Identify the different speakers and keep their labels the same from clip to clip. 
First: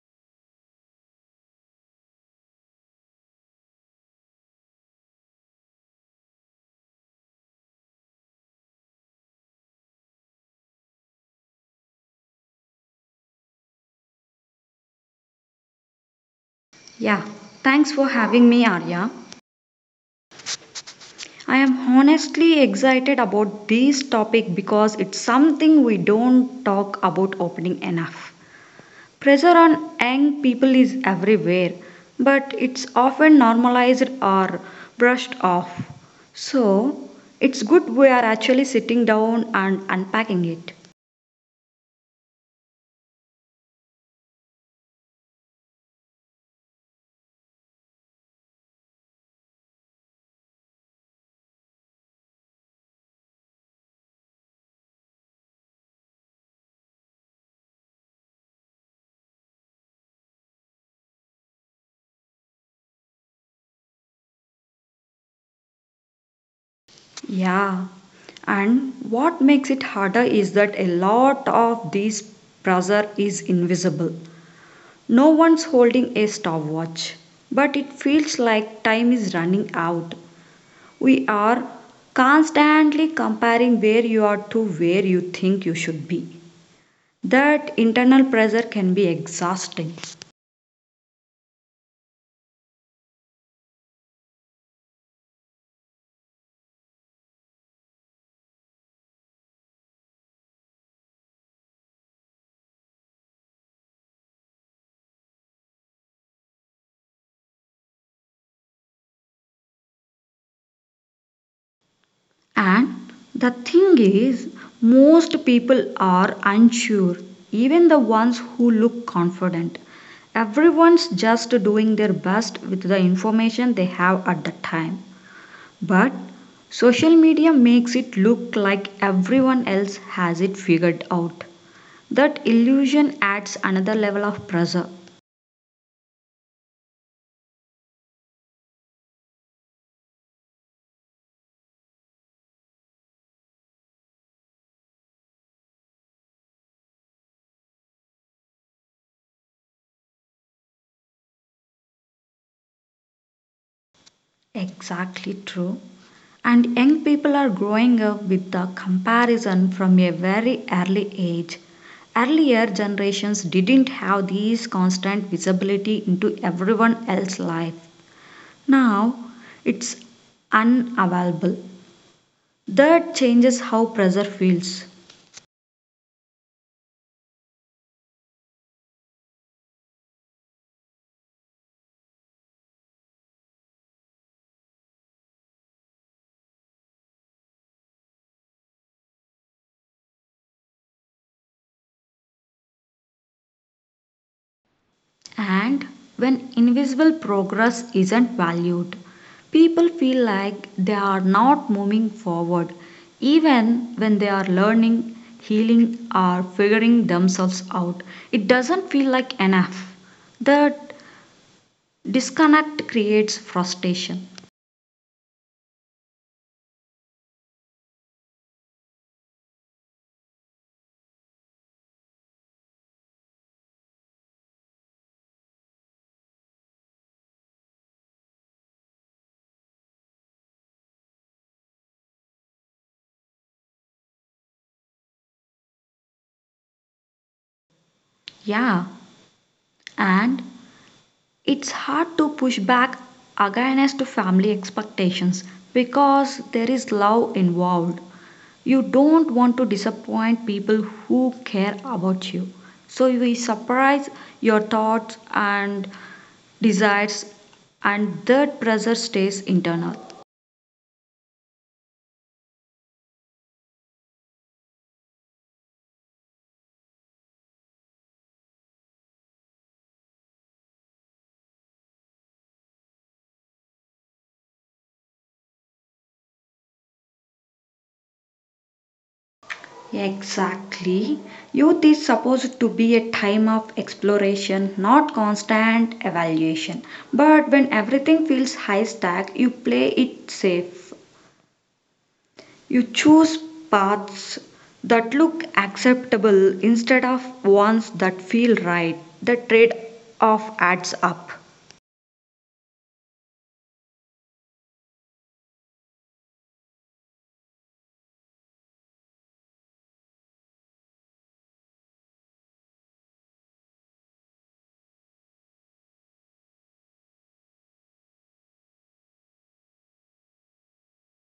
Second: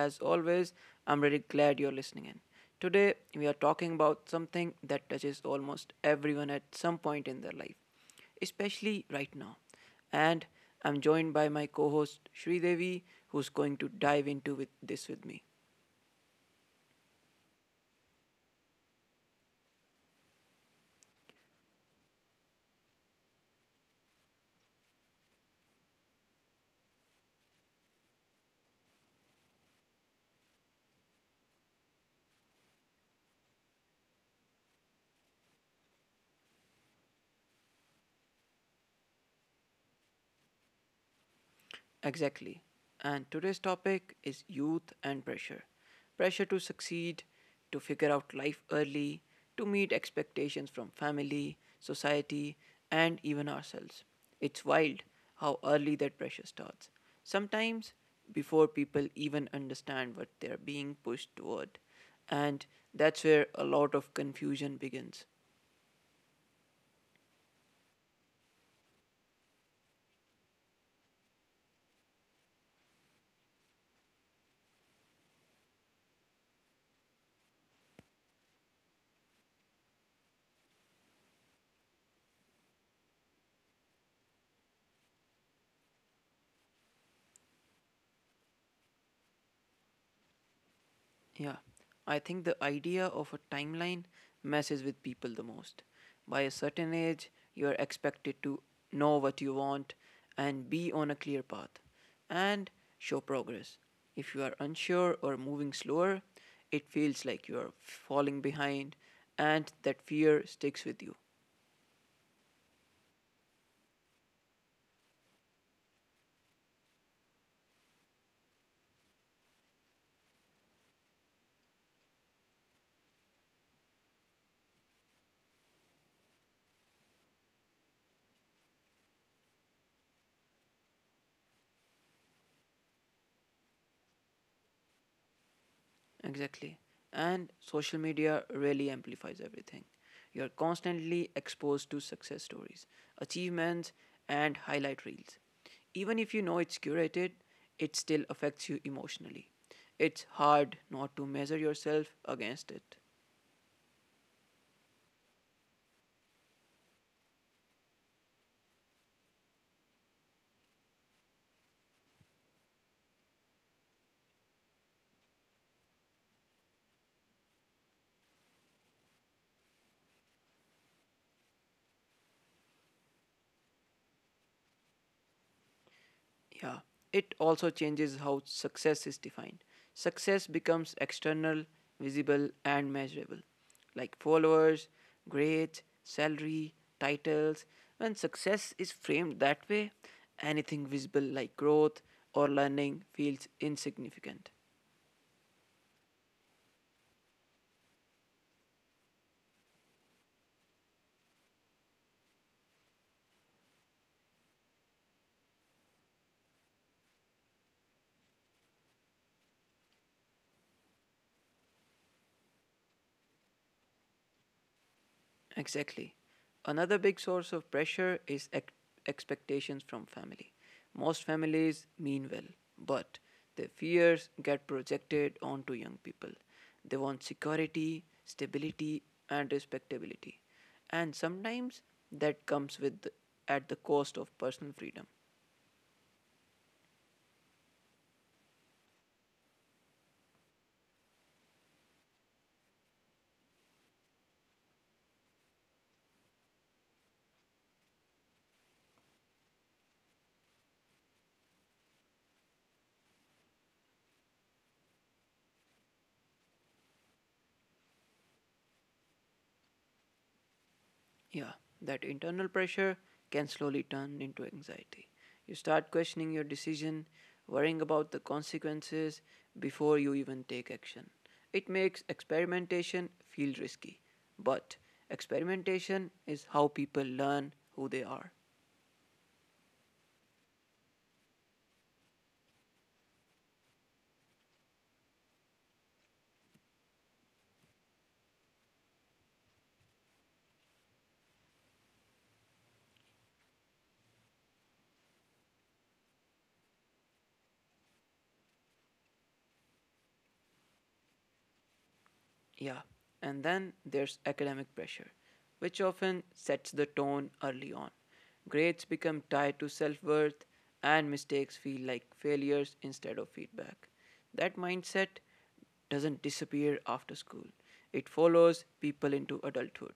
Speaker 1: as always, I'm really glad you're listening in. Today, we are talking about something that touches almost everyone at some point in their life, especially right now. And I'm joined by my co host Sri Devi, who's going to dive into with this with me.
Speaker 2: Yeah, thanks for having me, Arya. I am honestly excited about this topic because it's something we don't talk about opening enough. Pressure on young people is everywhere, but it's often normalized or brushed off. So, it's good we are actually sitting down and unpacking it.
Speaker 1: Exactly. And today's topic is youth and pressure. Pressure to succeed, to figure out life early, to meet expectations from family, society, and even ourselves. It's wild how early that pressure starts. Sometimes before people even understand what they're being pushed toward. And that's where a lot of confusion begins.
Speaker 2: Yeah, and what makes it harder is that a lot of this pressure is invisible. No one's holding a stopwatch, but it feels like time is running out. We are constantly comparing where you are to where you think you should be. That internal pressure can be exhausting.
Speaker 1: Yeah, I think the idea of a timeline messes with people the most. By a certain age, you are expected to know what you want and be on a clear path and show progress. If you are unsure or moving slower, it feels like you are falling behind and that fear sticks with you.
Speaker 2: And the thing is, most people are unsure, even the ones who look confident. Everyone's just doing their best with the information they have at the time. But social media makes it look like everyone else has it figured out. That illusion adds another level of pressure.
Speaker 1: Exactly. And social media really amplifies everything. You're constantly exposed to success stories, achievements, and highlight reels. Even if you know it's curated, it still affects you emotionally. It's hard not to measure yourself against it.
Speaker 2: Exactly true. And young people are growing up with the comparison from a very early age. Earlier generations didn't have these constant visibility into everyone else's life. Now it's unavailable. That changes how pressure feels.
Speaker 1: Yeah, it also changes how success is defined. Success becomes external, visible, and measurable, like followers, grades, salary, titles. When success is framed that way, anything visible like growth or learning feels insignificant.
Speaker 2: And when invisible progress isn't valued, people feel like they are not moving forward, even when they are learning, healing, or figuring themselves out. It doesn't feel like enough. The disconnect creates frustration.
Speaker 1: Exactly. Another big source of pressure is expectations from family. Most families mean well, but their fears get projected onto young people. They want security, stability, and respectability. And sometimes that comes with at the cost of personal freedom.
Speaker 2: Yeah, and it's hard to push back against family expectations because there is love involved. You don't want to disappoint people who care about you, so you will surprise your thoughts and desires, and that pressure stays internal.
Speaker 1: Yeah, that internal pressure can slowly turn into anxiety. You start questioning your decision, worrying about the consequences before you even take action. It makes experimentation feel risky, but experimentation is how people learn who they are.
Speaker 2: Exactly. Youth is supposed to be a time of exploration, not constant evaluation. But when everything feels high stack, you play it safe. You choose paths that look acceptable instead of ones that feel right. The trade off adds up.
Speaker 1: Yeah. And then there's academic pressure, which often sets the tone early on. Grades become tied to self worth, and mistakes feel like failures instead of feedback. That mindset doesn't disappear after school, it follows people into adulthood.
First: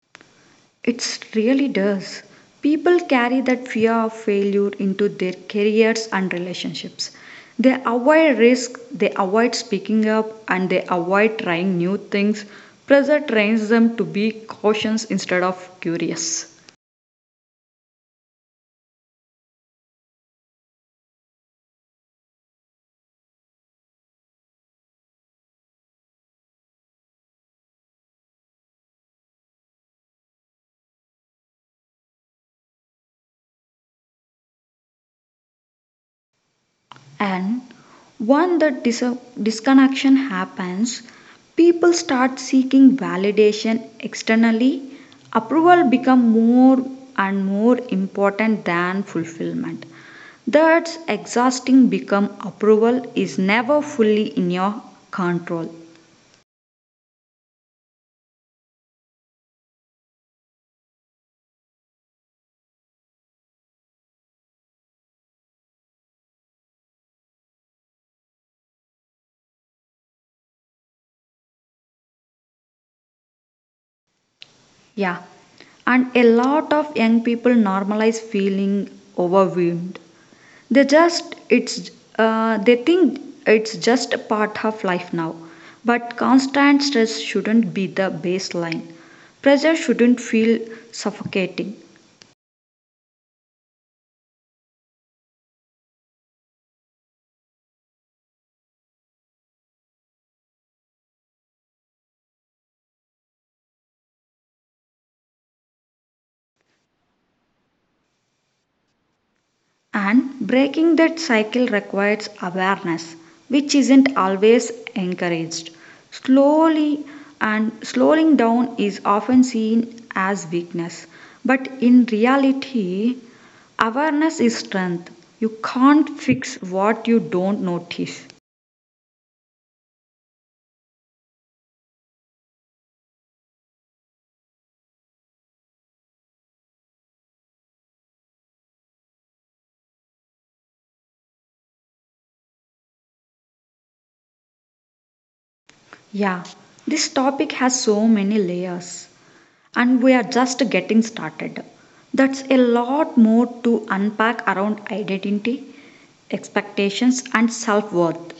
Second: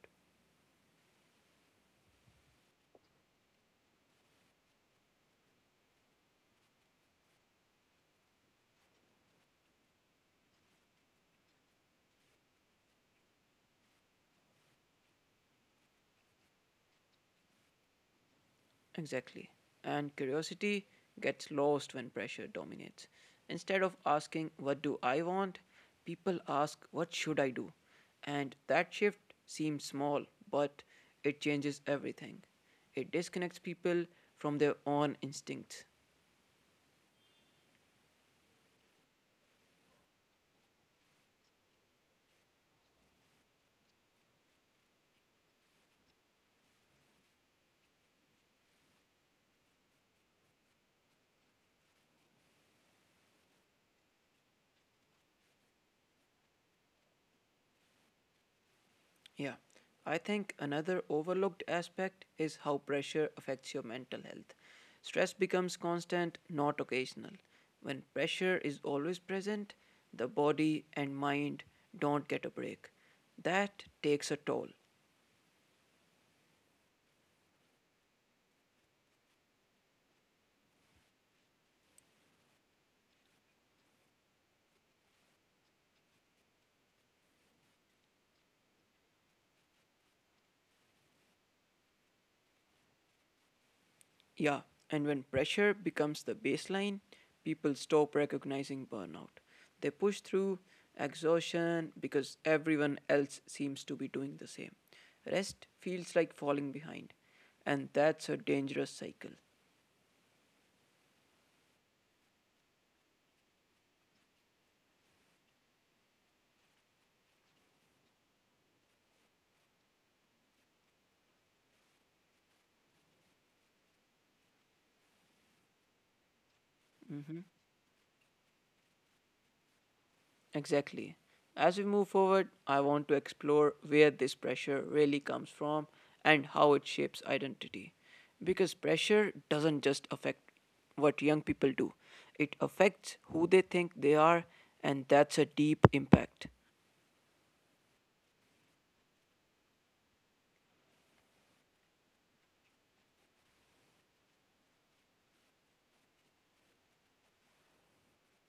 Speaker 2: It really does. People carry that fear of failure into their careers and relationships. They avoid risk, they avoid speaking up, and they avoid trying new things. Pressure trains them to be cautious instead of curious.
Speaker 1: Exactly. And curiosity gets lost when pressure dominates. Instead of asking, what do I want? People ask, what should I do? And that shift seems small, but it changes everything. It disconnects people from their own instincts.
Speaker 2: And when the dis disconnection happens, people start seeking validation externally. Approval become more and more important than fulfillment. That's exhausting become approval is never fully in your control.
Speaker 1: Yeah, I think another overlooked aspect is how pressure affects your mental health. Stress becomes constant, not occasional. When pressure is always present, the body and mind don't get a break. That takes a
Speaker 2: Yeah,
Speaker 1: toll.
Speaker 2: and a lot of young people normalize feeling overwhelmed. They just it's they think it's just a part of life now, but constant stress shouldn't be the baseline. Pressure shouldn't feel suffocating.
Speaker 1: Yeah, and when pressure becomes the baseline, people stop recognizing burnout. They push through exhaustion because everyone else seems to be doing the same. Rest feels like falling behind, and that's a dangerous cycle.
Speaker 2: And breaking that cycle requires awareness, which isn't always encouraged. Slowly and slowing down is often seen as weakness, but in reality awareness is strength. You can't fix what you don't notice.
Speaker 1: Exactly. As we move forward, I want to explore where this pressure really comes from and how it shapes identity. Because pressure doesn't just affect what young people do, it affects who they think they are, and that's a deep impact.
Speaker 2: Yeah, this topic has so many layers, and we are just getting started. That's a lot more to unpack around identity, expectations, and self worth.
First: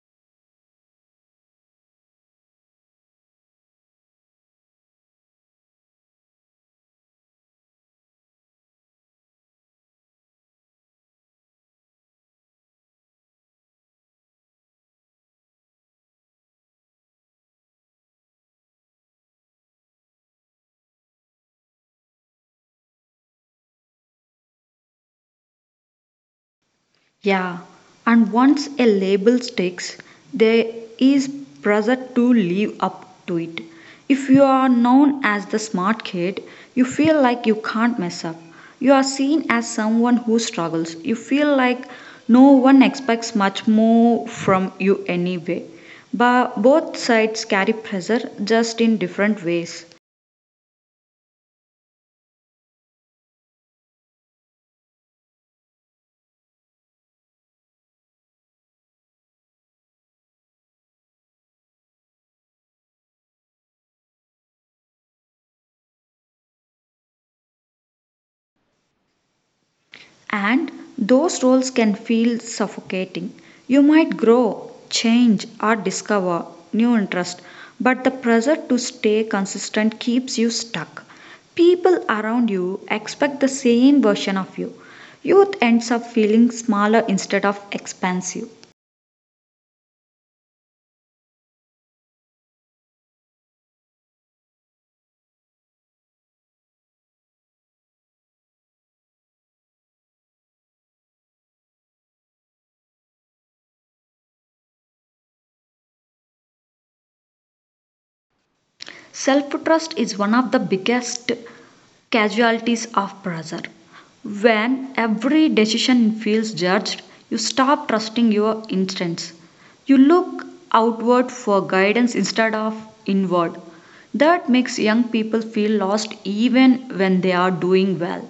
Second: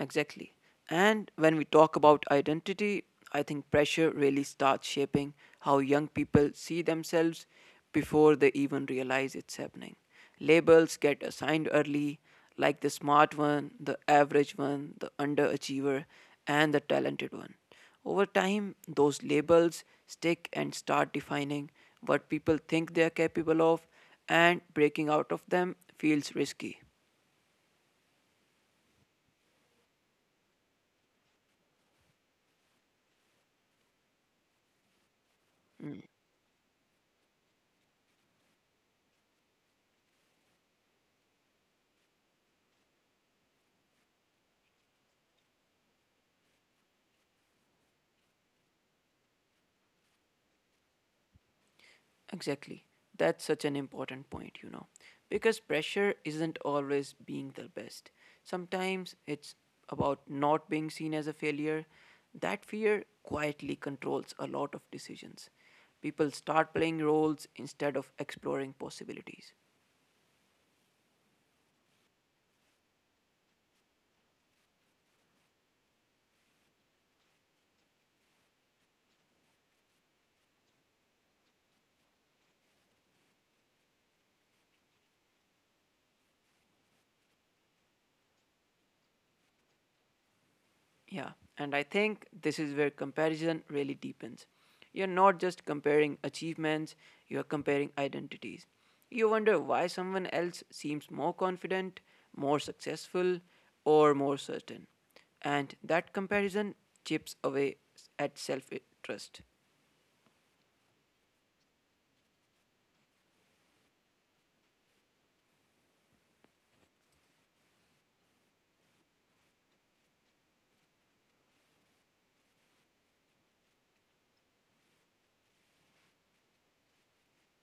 Speaker 1: Exactly. And when we talk about identity, I think pressure really starts shaping how young people see themselves before they even realize it's happening. Labels get assigned early, like the smart one, the average one, the underachiever, and the talented one. Over time, those labels stick and start defining what people think they are capable of, and breaking out of them feels risky.
Speaker 2: Yeah, and once a label sticks, there is pressure to live up to it. If you are known as the smart kid, you feel like you can't mess up. You are seen as someone who struggles. You feel like no one expects much more from you anyway. But both sides carry pressure just in different ways.
Speaker 1: Exactly. That's such an important point, you know. Because pressure isn't always being the best. Sometimes it's about not being seen as a failure. That fear quietly controls a lot of decisions. People start playing roles instead of exploring possibilities.
Speaker 2: And those roles can feel suffocating. You might grow, change, or discover new interest, but the pressure to stay consistent keeps you stuck. People around you expect the same version of you. Youth ends up feeling smaller instead of expansive.
Speaker 1: Yeah, and I think this is where comparison really deepens. You're not just comparing achievements, you're comparing identities. You wonder why someone else seems more confident, more successful, or more certain. And that comparison chips away at self
Speaker 2: Self
Speaker 1: trust.
Speaker 2: trust is one of the biggest casualties of pressure. When every decision feels judged, you stop trusting your instincts. You look outward for guidance instead of inward. That makes young people feel lost even when they are doing well.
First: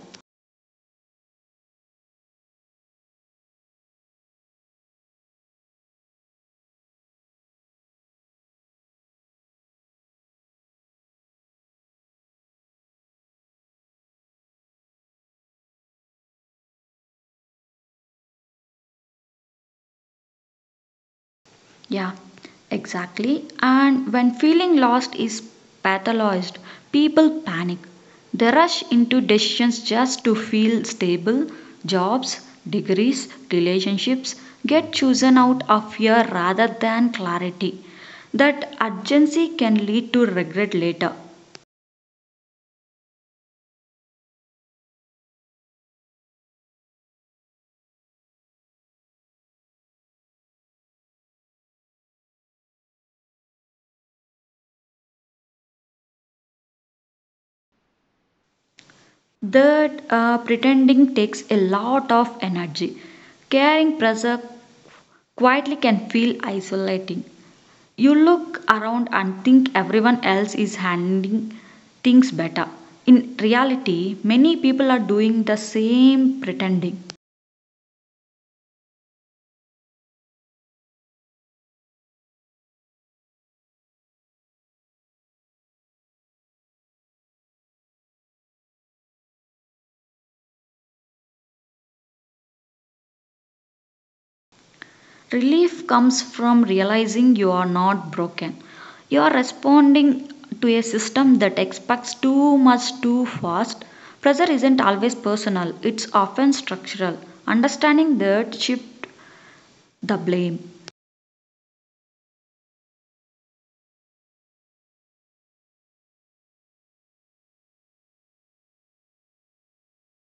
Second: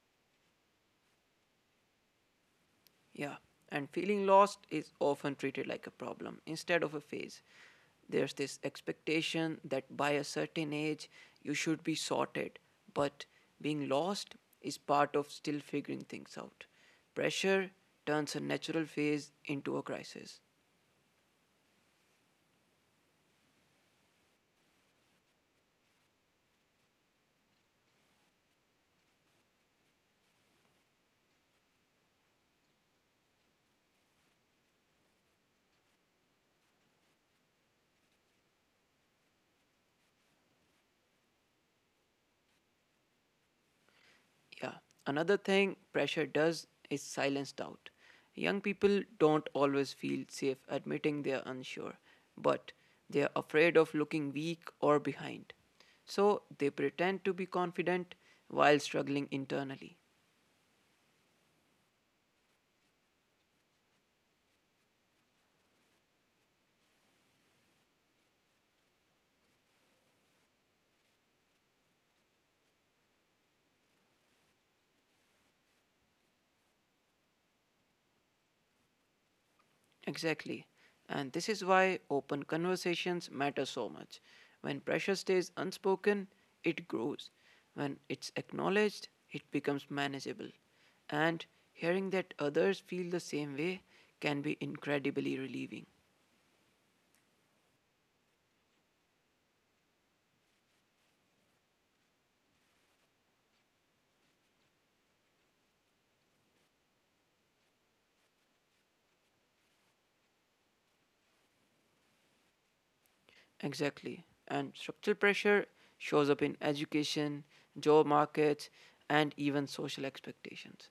Speaker 1: Yeah, and feeling lost is often treated like a problem instead of a phase. There's this expectation that by a certain age you should be sorted, but being lost is part of still figuring things out. Pressure turns a natural phase into a crisis.
Speaker 2: Yeah, exactly. And when feeling lost is pathologized, people panic. They rush into decisions just to feel stable. Jobs, degrees, relationships get chosen out of fear rather than clarity. That urgency can lead to regret later.
Speaker 1: Yeah. Another thing pressure does is silence doubt. Young people don't always feel safe admitting they are unsure, but they are afraid of looking weak or behind. So they pretend to be confident while struggling internally.
Speaker 2: That pretending takes a lot of energy. Caring pressure quietly can feel isolating. You look around and think everyone else is handling things better. In reality, many people are doing the same pretending.
Speaker 1: Exactly. And this is why open conversations matter so much. When pressure stays unspoken, it grows. When it's acknowledged, it becomes manageable. And hearing that others feel the same way can be incredibly relieving.
Speaker 2: Relief comes from realizing you are not broken. You are responding to a system that expects too much too fast. Pressure isn't always personal, it's often structural. Understanding that shifts the blame.
Speaker 1: Exactly. And structural pressure shows up in education, job markets, and even social expectations.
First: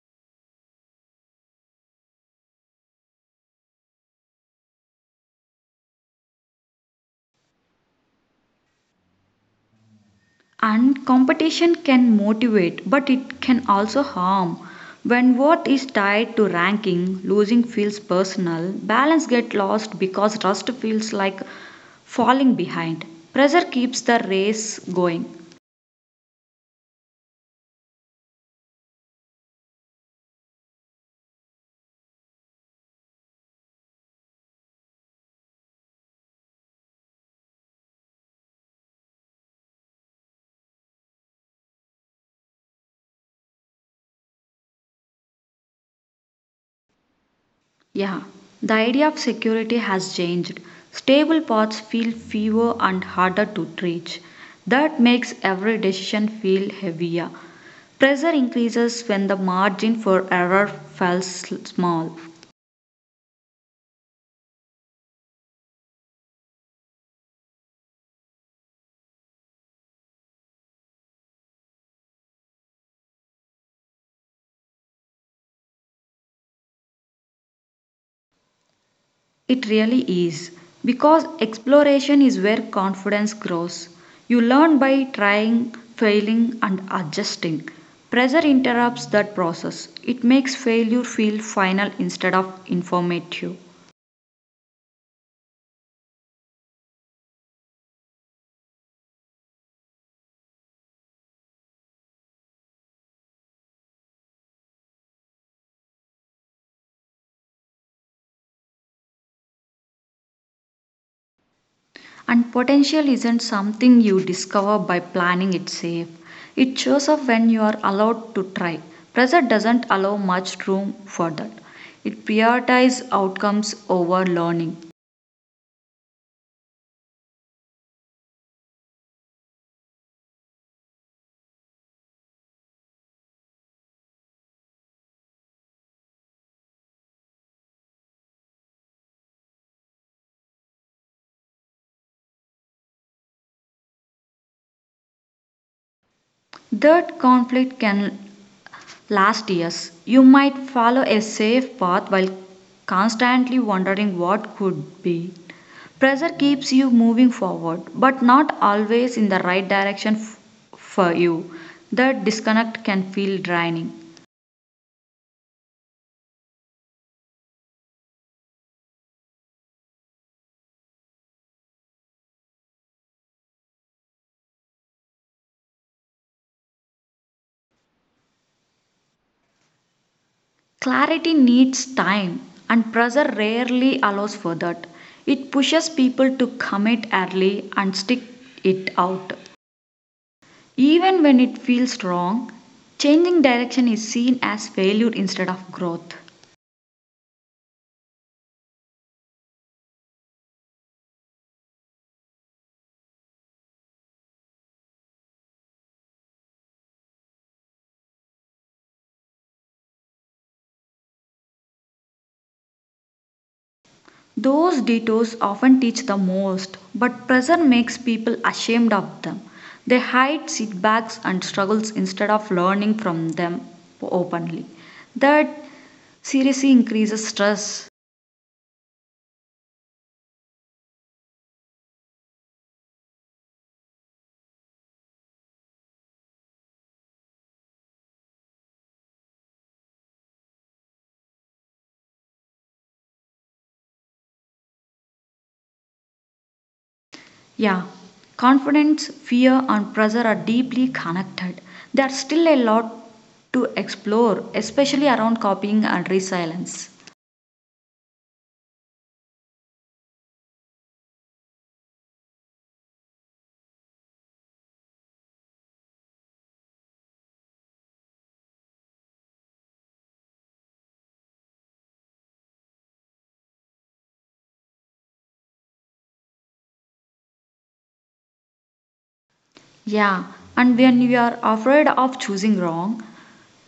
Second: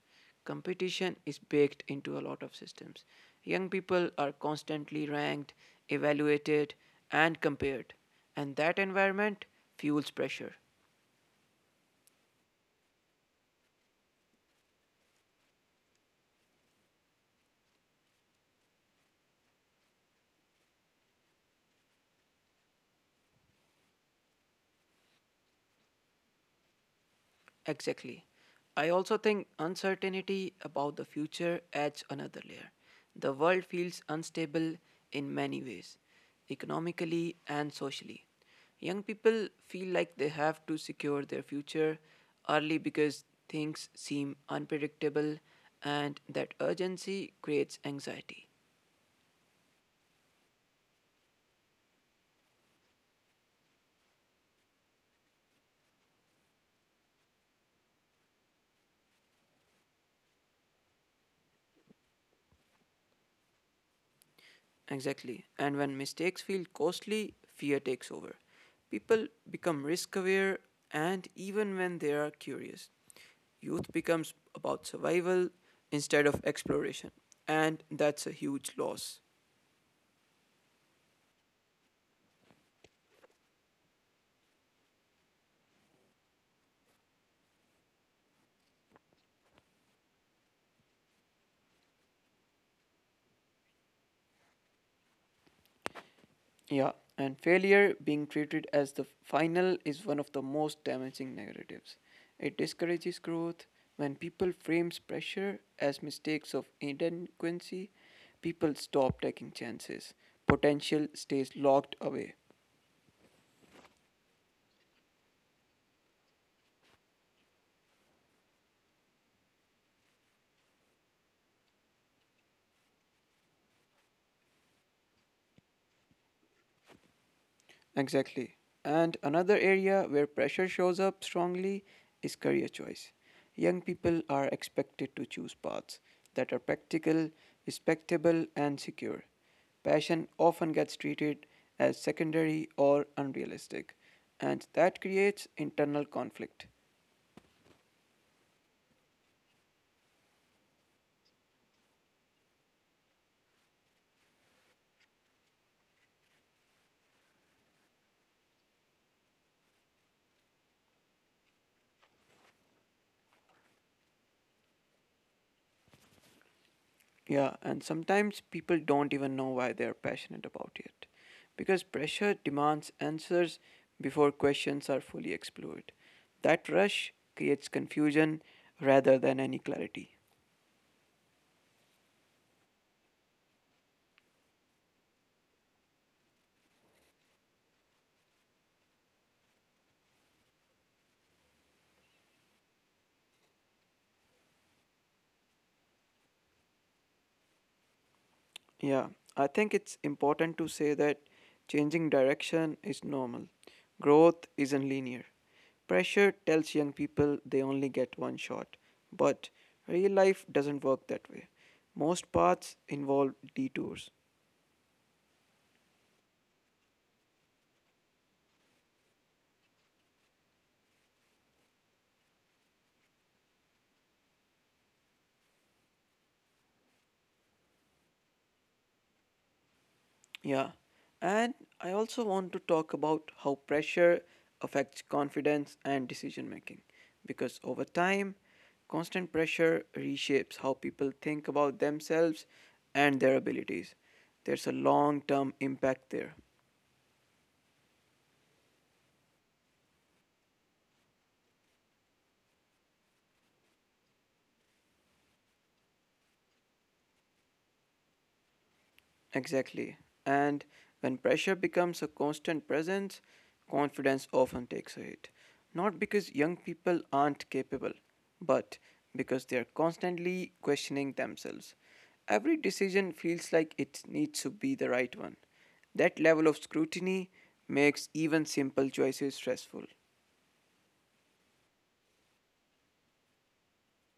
Speaker 1: Competition is baked into a lot of systems. Young people are constantly ranked, evaluated, and compared. And that environment fuels pressure.
Speaker 2: And competition can motivate, but it can also harm. When worth is tied to ranking, losing feels personal, balance gets lost because rust feels like falling behind. Pressure keeps the race going.
Speaker 1: Exactly. I also think uncertainty about the future adds another layer. The world feels unstable in many ways, economically and socially. Young people feel like they have to secure their future early because things seem unpredictable, and that urgency creates
Speaker 2: Yeah,
Speaker 1: anxiety.
Speaker 2: the idea of security has changed. Stable paths feel fewer and harder to reach. That makes every decision feel heavier. Pressure increases when the margin for error falls small.
Speaker 1: Exactly. And when mistakes feel costly, fear takes over. People become risk aware and even when they are curious. Youth becomes about survival instead of exploration. And that's a huge loss.
Speaker 2: It really is. Because exploration is where confidence grows. You learn by trying, failing, and adjusting. Pressure interrupts that process. It makes failure feel final instead of informative.
Speaker 1: Yeah, and failure being treated as the final is one of the most damaging narratives. It discourages growth. When people frames pressure as mistakes of inadequacy, people stop taking chances. Potential stays locked away.
Speaker 2: And potential isn't something you discover by planning it safe. It shows up when you are allowed to try. Pressure doesn't allow much room for that. It prioritizes outcomes over learning.
Speaker 1: Exactly. And another area where pressure shows up strongly is career choice. Young people are expected to choose paths that are practical, respectable, and secure. Passion often gets treated as secondary or unrealistic, and that creates internal conflict.
Speaker 2: That conflict can last years. You might follow a safe path while constantly wondering what could be. Pressure keeps you moving forward, but not always in the right direction for you. The disconnect can feel draining.
Speaker 1: Yeah, and sometimes people don't even know why they're passionate about it. Because pressure demands answers before questions are fully explored. That rush creates confusion rather than any clarity.
Speaker 2: Clarity needs time, and pressure rarely allows for that. It pushes people to commit early and stick it out. Even when it feels wrong, changing direction is seen as failure instead of growth.
Speaker 1: Yeah, I think it's important to say that changing direction is normal. Growth isn't linear. Pressure tells young people they only get one shot, but real life doesn't work that way. Most paths involve detours.
Speaker 2: Those detours often teach the most, but pressure makes people ashamed of them. They hide setbacks and struggles instead of learning from them openly. That seriously increases stress.
Speaker 1: Yeah. And I also want to talk about how pressure affects confidence and decision making. Because over time, constant pressure reshapes how people think about themselves and their abilities. There's a long term impact there.
Speaker 2: Yeah, confidence, fear, and pressure are deeply connected. There are still a lot to explore, especially around copying and resilience.
Speaker 1: Exactly. And when pressure becomes a constant presence, confidence often takes a hit. Not because young people aren't capable, but because they are constantly questioning themselves. Every decision feels like it needs to be the right one. That level of scrutiny makes even simple choices stressful.
Speaker 2: Yeah, and when you are afraid of choosing wrong,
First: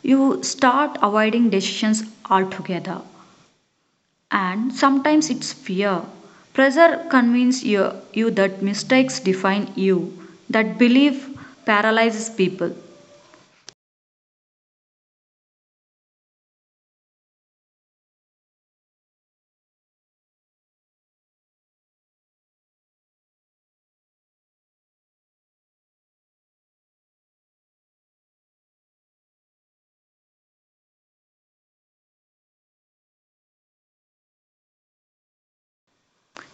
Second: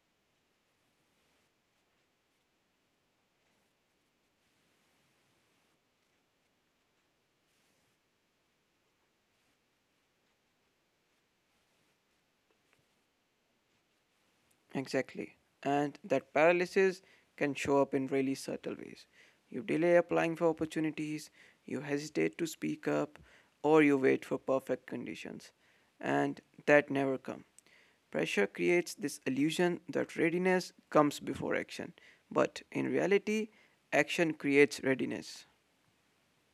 Speaker 2: you start avoiding decisions altogether. And sometimes it's fear. Pressure convinces you that mistakes define you. That belief paralyzes people.
Speaker 1: Exactly. And that paralysis can show up in really subtle ways. You delay applying for opportunities, you hesitate to speak up, or you wait for perfect conditions. And that never come. Pressure creates this illusion that readiness comes before action, but in reality, action creates readiness.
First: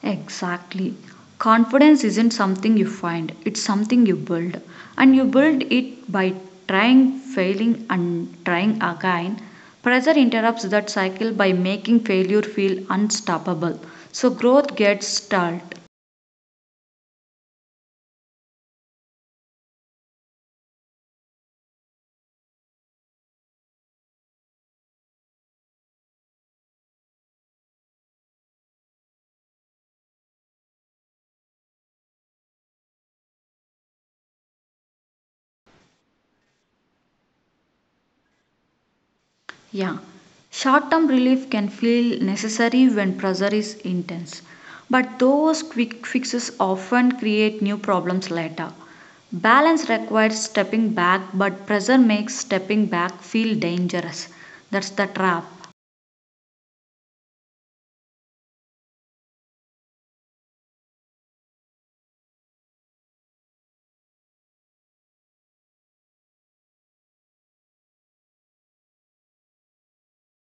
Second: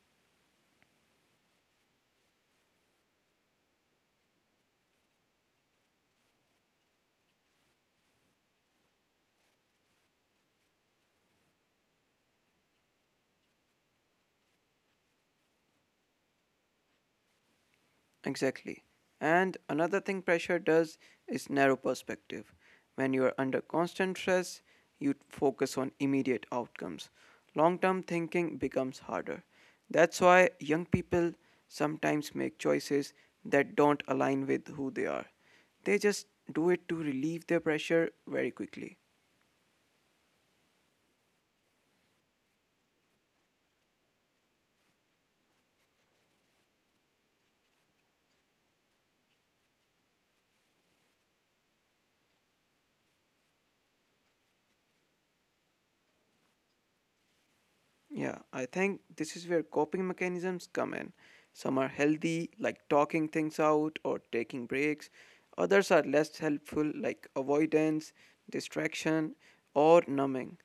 Speaker 2: Exactly. Confidence isn't something you find, it's something you build. And you build it by trying, failing, and trying again. Pressure interrupts that cycle by making failure feel unstoppable. So growth gets stalled.
Speaker 1: Exactly. And another thing pressure does is narrow perspective. When you are under constant stress, you focus on immediate outcomes. Long term thinking becomes harder. That's why young people sometimes make choices that don't align with who they are. They just do it to relieve their pressure very quickly.
Speaker 2: Yeah, short term relief can feel necessary when pressure is intense, but those quick fixes often create new problems later. Balance requires stepping back, but pressure makes stepping back feel dangerous. That's the trap.
Speaker 1: Yeah, I think this is where coping mechanisms come in. Some are healthy, like talking things out or taking breaks. Others are less helpful, like avoidance, distraction, or numbing.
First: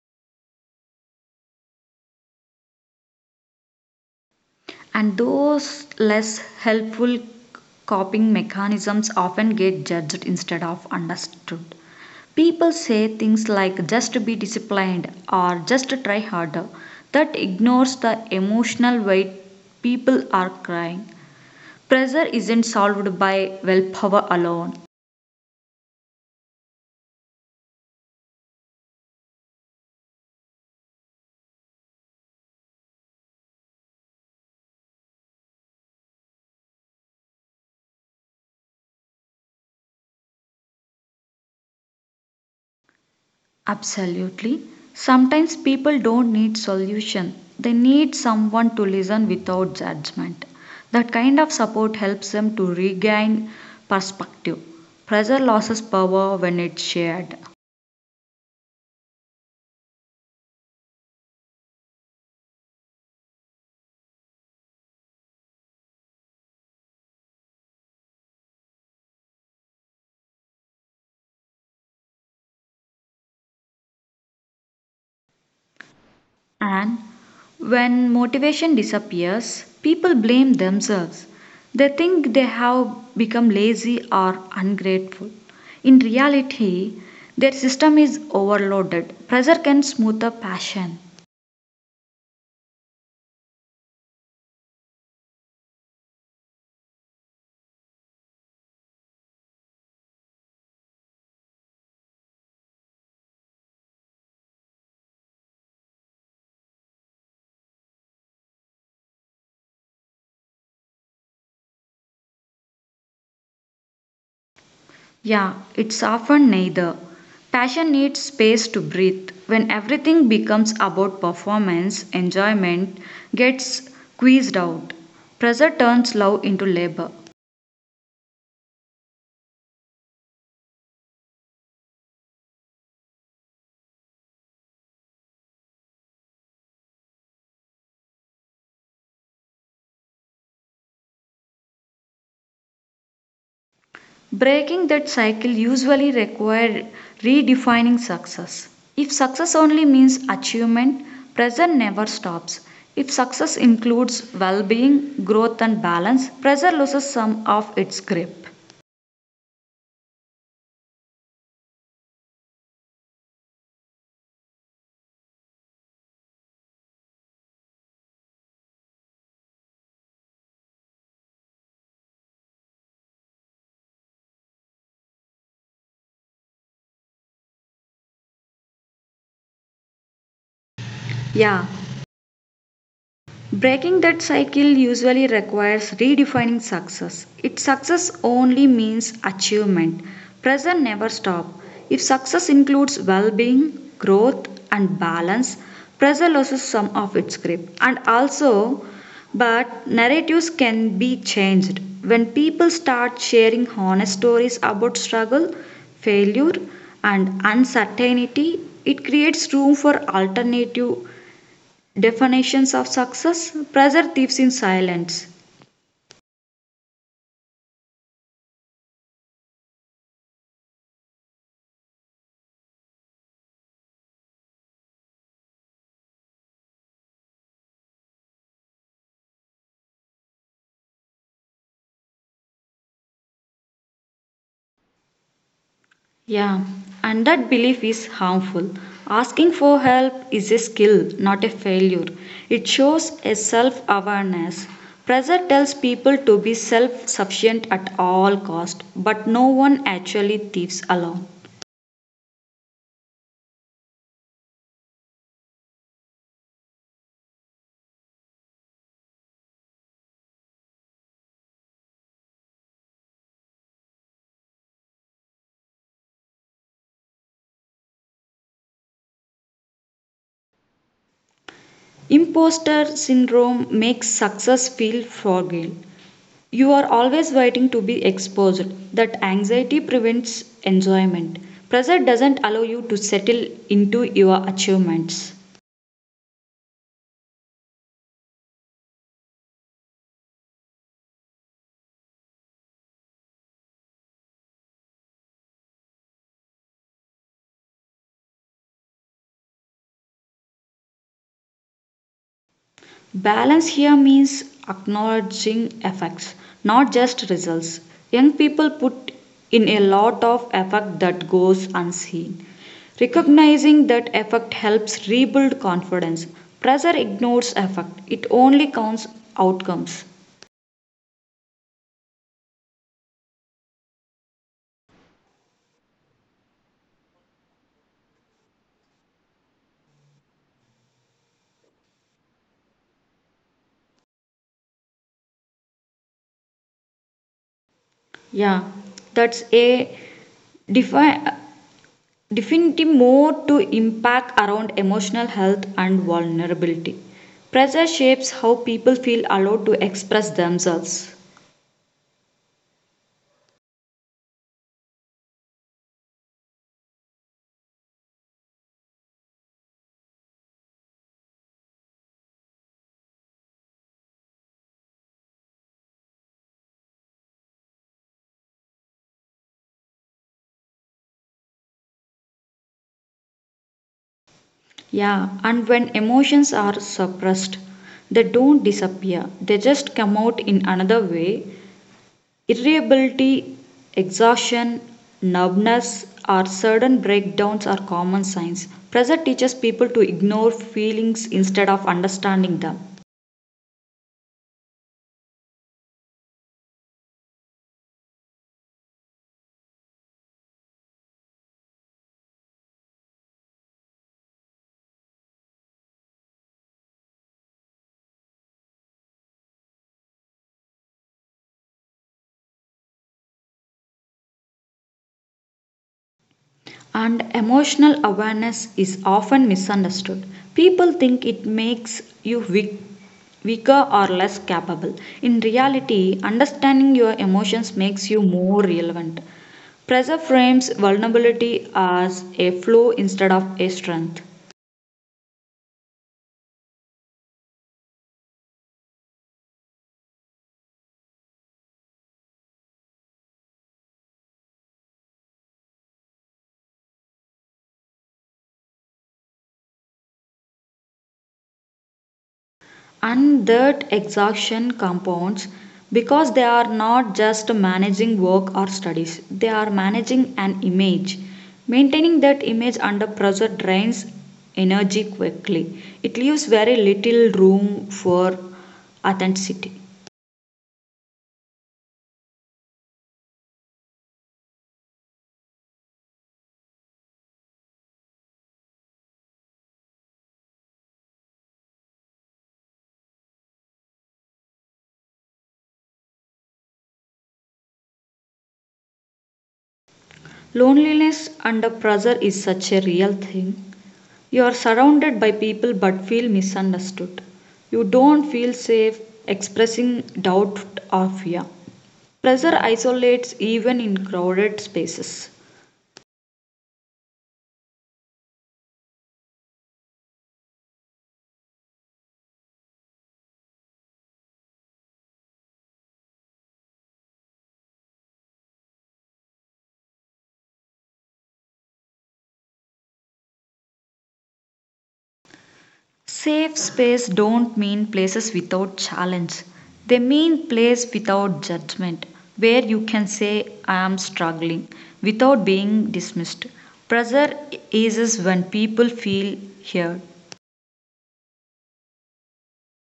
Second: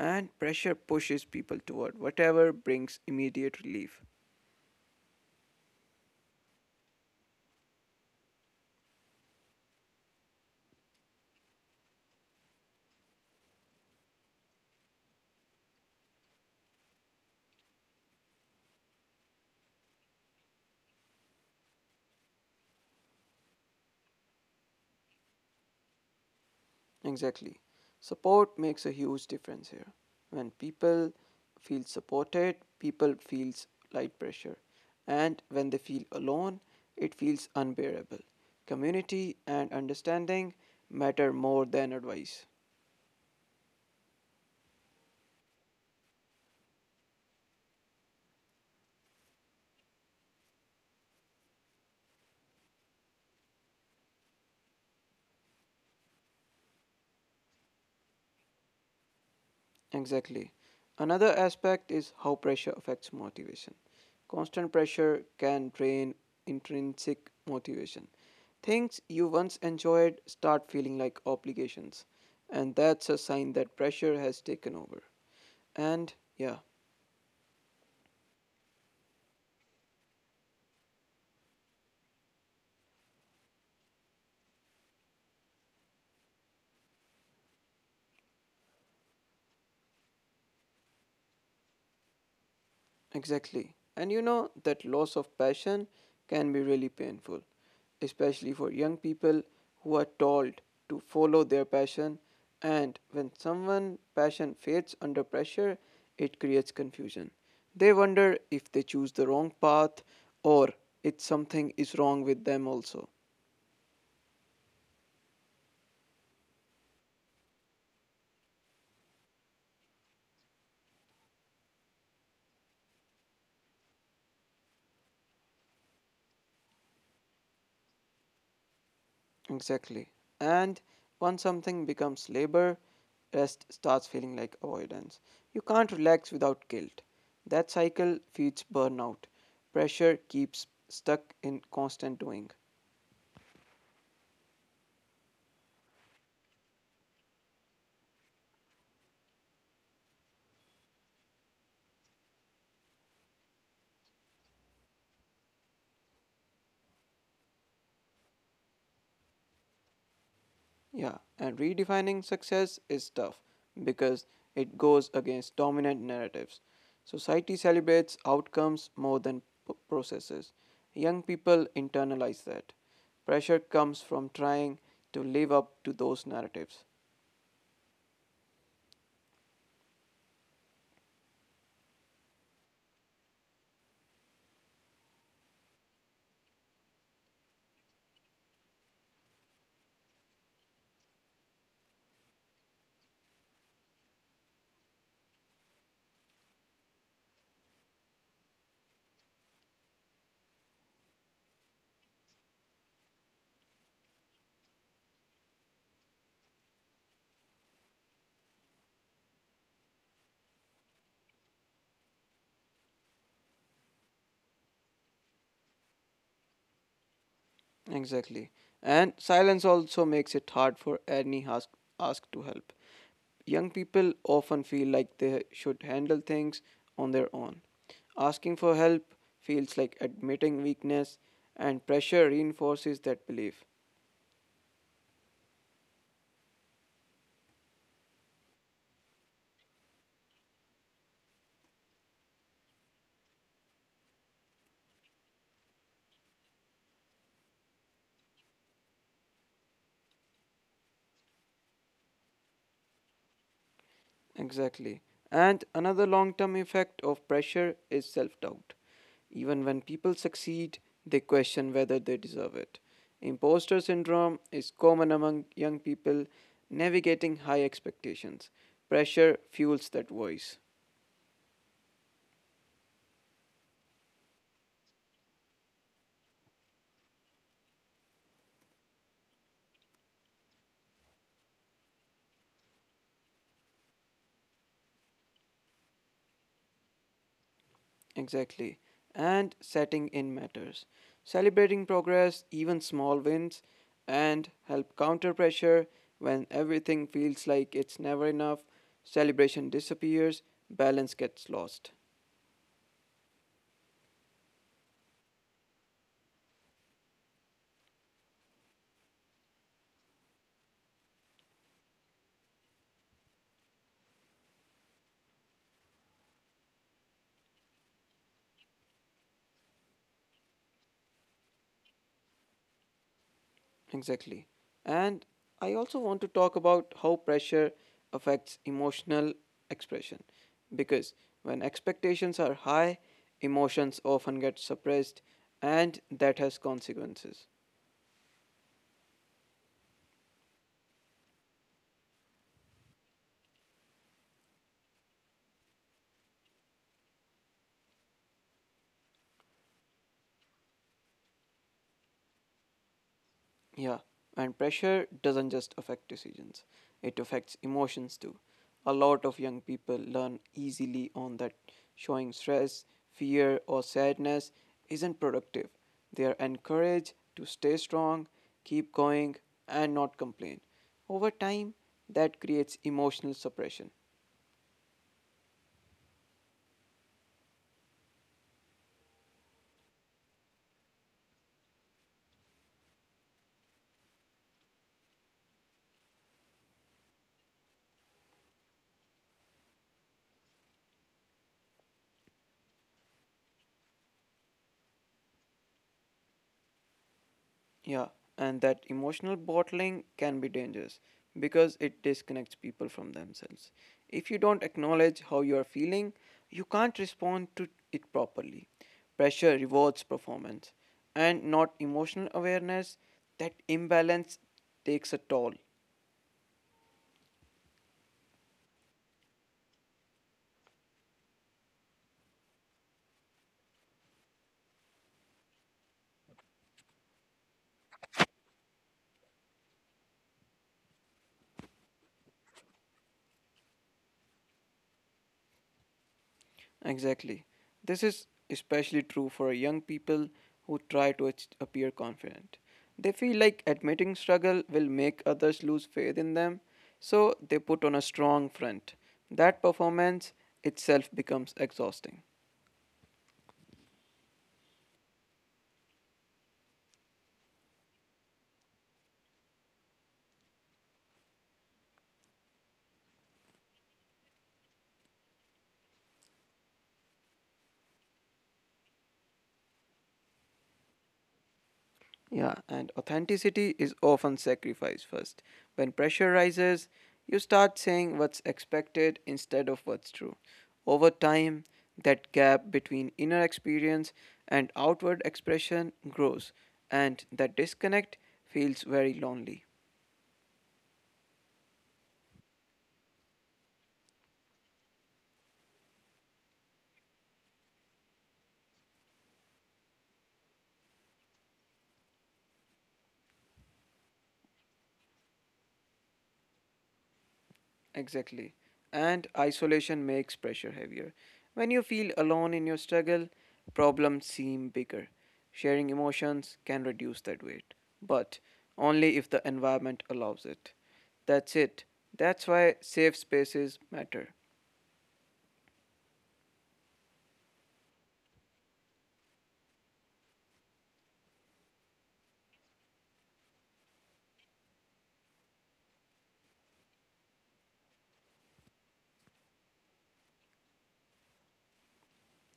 Speaker 1: And pressure pushes people toward whatever brings immediate relief.
Speaker 2: And those less helpful coping mechanisms often get judged instead of understood. People say things like just be disciplined or just try harder. That ignores the emotional weight people are crying. Pressure isn't solved by willpower alone.
Speaker 1: Exactly. Support makes a huge difference here. When people feel supported, people feels light pressure. And when they feel alone, it feels unbearable. Community and understanding matter more than advice.
Speaker 2: Absolutely. Sometimes people don't need solution. They need someone to listen without judgment. That kind of support helps them to regain perspective. Pressure loses power when it's shared.
Speaker 1: Exactly. Another aspect is how pressure affects motivation. Constant pressure can drain intrinsic motivation. Things you once enjoyed start feeling like obligations, and that's a sign that pressure has taken over. And yeah,
Speaker 2: And when motivation disappears, people blame themselves. They think they have become lazy or ungrateful. In reality, their system is overloaded. Pressure can smother passion.
Speaker 1: exactly. And you know that loss of passion can be really painful, especially for young people who are told to follow their passion. And when someone's passion fades under pressure, it creates confusion. They wonder if they choose the wrong path or if something is wrong with them also.
Speaker 2: Yeah, it's often neither. Passion needs space to breathe. When everything becomes about performance, enjoyment gets squeezed out. Pressure turns love into labor.
Speaker 1: Exactly. And once something becomes labor, rest starts feeling like avoidance. You can't relax without guilt. That cycle feeds burnout. Pressure keeps stuck in constant doing.
Speaker 2: Breaking that cycle usually requires redefining success. If success only means achievement, pressure never stops. If success includes well being, growth, and balance, pressure loses some of its grip.
Speaker 1: Yeah, and redefining success is tough because it goes against dominant narratives. Society celebrates outcomes more than processes. Young people internalize that. Pressure comes from trying to live up to those narratives.
Speaker 2: Yeah, breaking that cycle usually requires redefining success. Its success only means achievement, pressure never stops. If success includes well being, growth, and balance, pressure loses some of its grip. And also, but narratives can be changed. When people start sharing honest stories about struggle, failure, and uncertainty, it creates room for alternative definitions of success. Pressure thieves in silence.
Speaker 1: Exactly. And silence also makes it hard for any ask to help. Young people often feel like they should handle things on their own. Asking for help feels like admitting weakness, and pressure reinforces that belief.
Speaker 2: Yeah, and that belief is harmful. Asking for help is a skill, not a failure. It shows a self awareness. Pressure tells people to be self sufficient at all cost, but no one actually thieves alone.
Speaker 1: Exactly. And another long term effect of pressure is self doubt. Even when people succeed, they question whether they deserve it. Imposter syndrome is common among young people navigating high expectations. Pressure fuels that voice.
Speaker 2: Imposter syndrome makes success feel fragile. You are always waiting to be exposed. That anxiety prevents enjoyment. Pressure doesn't allow you to settle into your achievements.
Speaker 1: Exactly. And setting in matters. Celebrating progress, even small wins, and help counter pressure when everything feels like it's never enough. Celebration disappears, balance gets lost.
Speaker 2: Balance here means acknowledging effects, not just results. Young people put in a lot of effort that goes unseen. Recognizing that effort helps rebuild confidence. Pressure ignores effort. It only counts outcomes.
Speaker 1: Exactly. And I also want to talk about how pressure affects emotional expression. Because when expectations are high, emotions often get suppressed, and that has consequences.
Speaker 2: Yeah, that's a defi- definitely more to impact around emotional health and vulnerability. Pressure shapes how people feel allowed to express themselves.
Speaker 1: Yeah, and pressure doesn't just affect decisions, it affects emotions too. A lot of young people learn easily on that showing stress, fear, or sadness isn't productive. They are encouraged to stay strong, keep going, and not complain. Over time, that creates emotional suppression.
Speaker 2: Yeah, and when emotions are suppressed, they don't disappear, they just come out in another way. Irritability, exhaustion, numbness, or sudden breakdowns are common signs. Pressure teaches people to ignore feelings instead of understanding them.
Speaker 1: Yeah, and that emotional bottling can be dangerous because it disconnects people from themselves. If you don't acknowledge how you are feeling, you can't respond to it properly. Pressure rewards performance and not emotional awareness. That imbalance takes a toll.
Speaker 2: And emotional awareness is often misunderstood. People think it makes you weak, weaker or less capable. In reality, understanding your emotions makes you more relevant. Pressure frames vulnerability as a flaw instead of a strength.
Speaker 1: Exactly. This is especially true for young people who try to appear confident. They feel like admitting struggle will make others lose faith in them, so they put on a strong front. That performance itself becomes exhausting.
Speaker 2: And that exhaustion compounds because they are not just managing work or studies, they are managing an image. Maintaining that image under pressure drains energy quickly. It leaves very little room for authenticity.
Speaker 1: Yeah, and authenticity is often sacrificed first. When pressure rises, you start saying what's expected instead of what's true. Over time, that gap between inner experience and outward expression grows, and that disconnect feels very lonely.
Speaker 2: Loneliness under pressure is such a real thing. You are surrounded by people but feel misunderstood. You don't feel safe expressing doubt or fear. Pressure isolates even in crowded spaces.
Speaker 1: Exactly. And isolation makes pressure heavier. When you feel alone in your struggle, problems seem bigger. Sharing emotions can reduce that weight, but only if the environment allows it. That's it. That's why safe spaces matter.
Speaker 2: Safe space don't mean places without challenge. They mean place without judgment, where you can say I am struggling without being dismissed. Pressure eases when people feel heard.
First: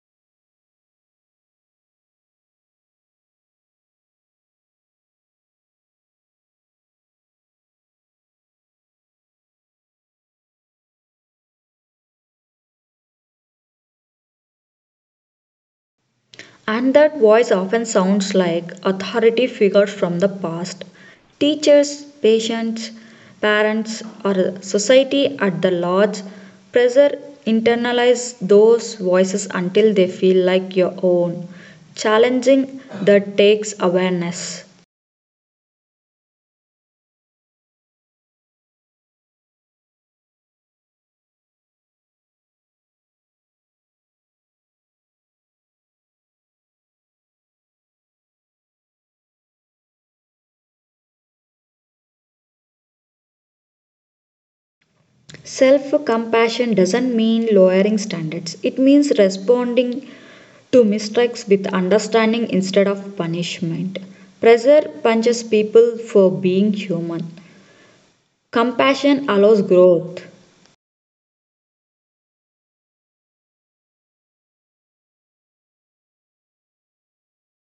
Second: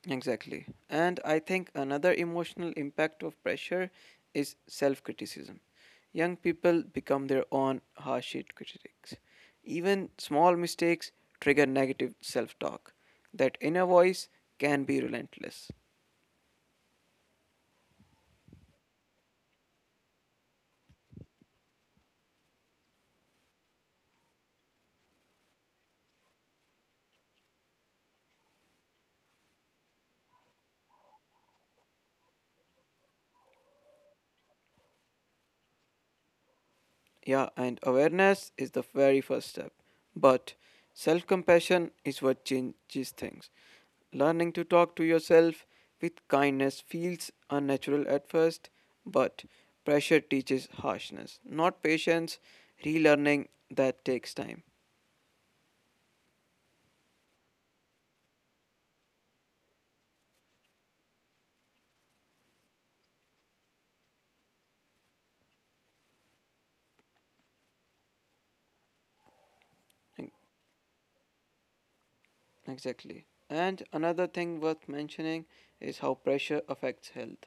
Speaker 1: Exactly. And I think another emotional impact of pressure is self criticism. Young people become their own harsh critics. Even small mistakes trigger negative self talk. That inner voice can be relentless.
Speaker 2: And that voice often sounds like authority figures from the past: teachers, patients, parents, or society at the large. Pressure internalize those voices until they feel like your own. Challenging that takes awareness.
Speaker 1: Yeah, and awareness is the very first step. But self compassion is what changes things. Learning to talk to yourself with kindness feels unnatural at first, but pressure teaches harshness, not patience. Relearning that takes time.
Speaker 2: Self compassion doesn't mean lowering standards, it means responding to mistakes with understanding instead of punishment. Pressure punches people for being human. Compassion allows growth.
Speaker 1: Exactly. And another thing worth mentioning is how pressure affects health.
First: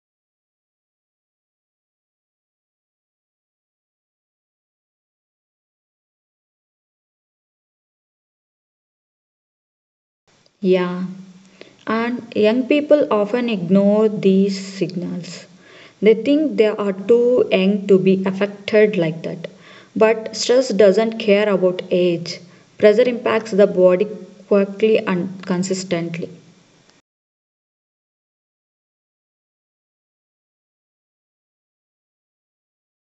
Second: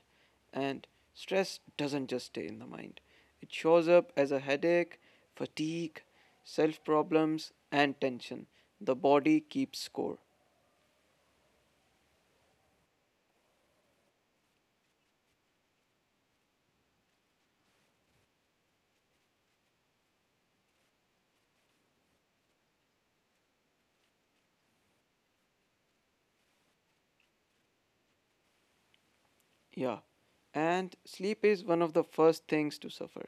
Speaker 1: And stress doesn't just stay in the mind, it shows up as a headache, fatigue, self problems, and tension. The body keeps score.
Speaker 2: Yeah, and young people often ignore these signals. They think they are too young to be affected like that. But stress doesn't care about age. Pressure impacts the body quickly and consistently.
Speaker 1: Yeah, and sleep is one of the first things to suffer.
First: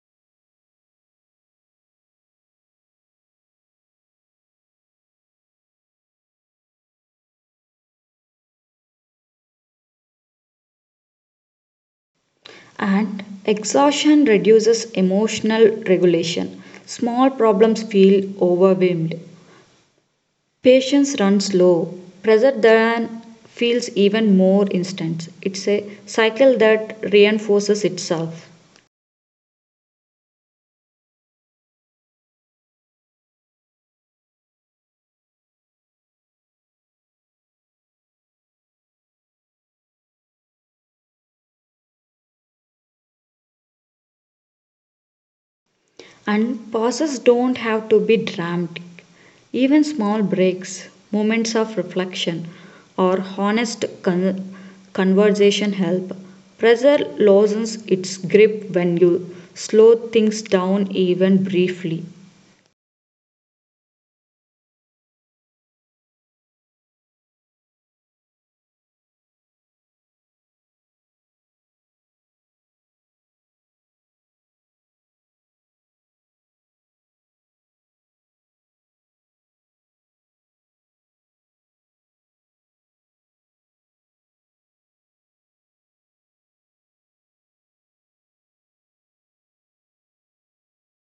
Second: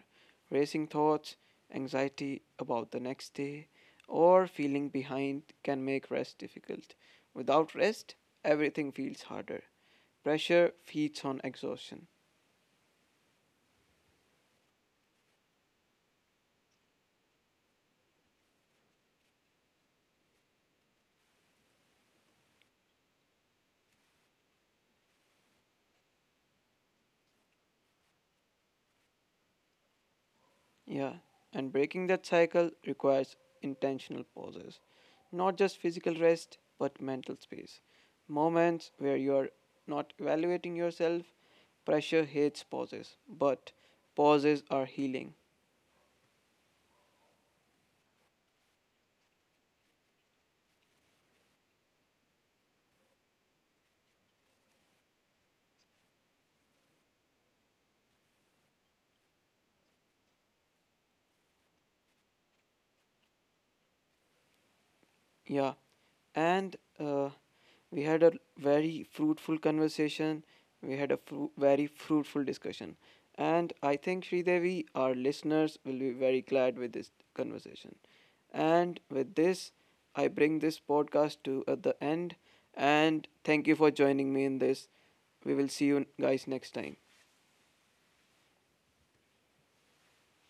Speaker 1: Racing thoughts, anxiety about the next day, or feeling behind can make rest difficult. Without rest, everything feels harder. Pressure feeds on exhaustion.
Speaker 2: And exhaustion reduces emotional regulation. Small problems feel overwhelmed. Patience runs low. Pressure then feels even more instant. It's a cycle that reinforces itself.
Speaker 1: Yeah, and breaking that cycle requires intentional pauses, not just physical rest, but mental space. Moments where you're not evaluating yourself. Pressure hates pauses, but pauses are healing.
Speaker 2: And pauses don't have to be dramatic. Even small breaks, moments of reflection, or honest conversation help. Pressure loosens its grip when you slow things down even briefly.
Speaker 1: Yeah, and we had a very fruitful conversation. We had a very fruitful discussion, and I think Sridevi, our listeners, will be very glad with this conversation. And with this, I bring this podcast to at the end. And thank you for joining me in this. We will see you guys next time.